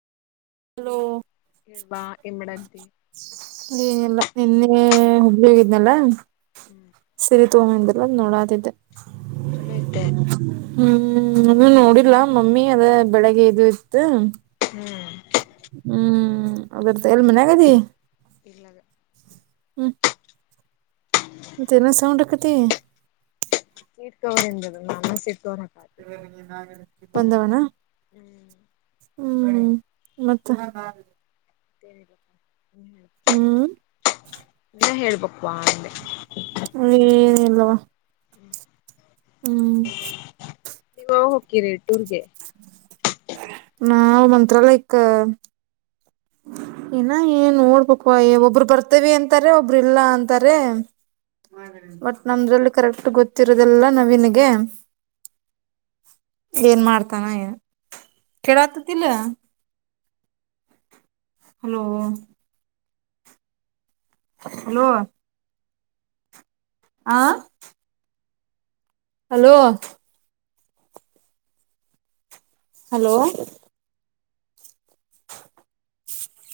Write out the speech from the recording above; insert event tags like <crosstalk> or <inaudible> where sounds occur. hello <unintelligible> ಏನಿಲ್ಲ ನಿನ್ನೆ ಹುಬ್ಳಿ ಹೋಗಿದ್ನಲ್ಲ ಹ್ಮ್ ಸಿರಿ ತೋಂಬಂದ ಎಲ್ಲ ನೋಡೋದಿದ್ದ ಚಲಯಿತ ಹ್ಮ್ ಅ ನೋಡಿಲ್ಲ ಮಮ್ಮಿ ಅದ ಬೆಳಗ್ಗೆ ಇ ಇತ್ತು ಹ್ಮ್ ಹ್ಮ್ ಅದರ್ ಎಲ್ ಮನ್ ಆಗದ ಇರ್ಲ್ಲದೆ ಹ ಮತ್ತ ಹೆನ್ ಸೌಂಡ್ ಹಾಗಾಕತಿ ಕೀರ್ಕವರಿಂದ ನಾನೂ ಸಿತ ಒಂದವಣ ಹ್ಮ್ ಹ್ಮ ಹ್ಮ್ ಮತ್ತೆ ಬೇಕ ಇಲ್ಲ ಹೇಳ್ಬೇಕ ಹೇನು ಇಲ್ಲವಾ ಹ್ಮ್ <unintelligible> ನಾವೂ ಮಂತ್ರಾಲಯಕ್ಕ ಹ ಇನ್ನ ಏನ್ ನೋಡ್ಬೇಕಕ್ವಾ ಒಬ್ರು ಬರ್ತವಿ ಅಂತಾರೆ ಒಬ್ಬ್ರ ಇಲ್ಲಾ ಅಂತಾರೆ ಬಟ್ ನಮ್ರಲ್ಲಿ ಕರೆಕ್ಟ್ ಗೊತ್ತಿರೋದಲ್ಲ ನವಿನಗೆ ಏನ್ ಮಾಡ್ತಾನ ಹೇನ ಕೆಳತತಿಲ್ಲ ಹಲೋ ಹಲೋ ಆ ಹಲೋ ಹಲೋ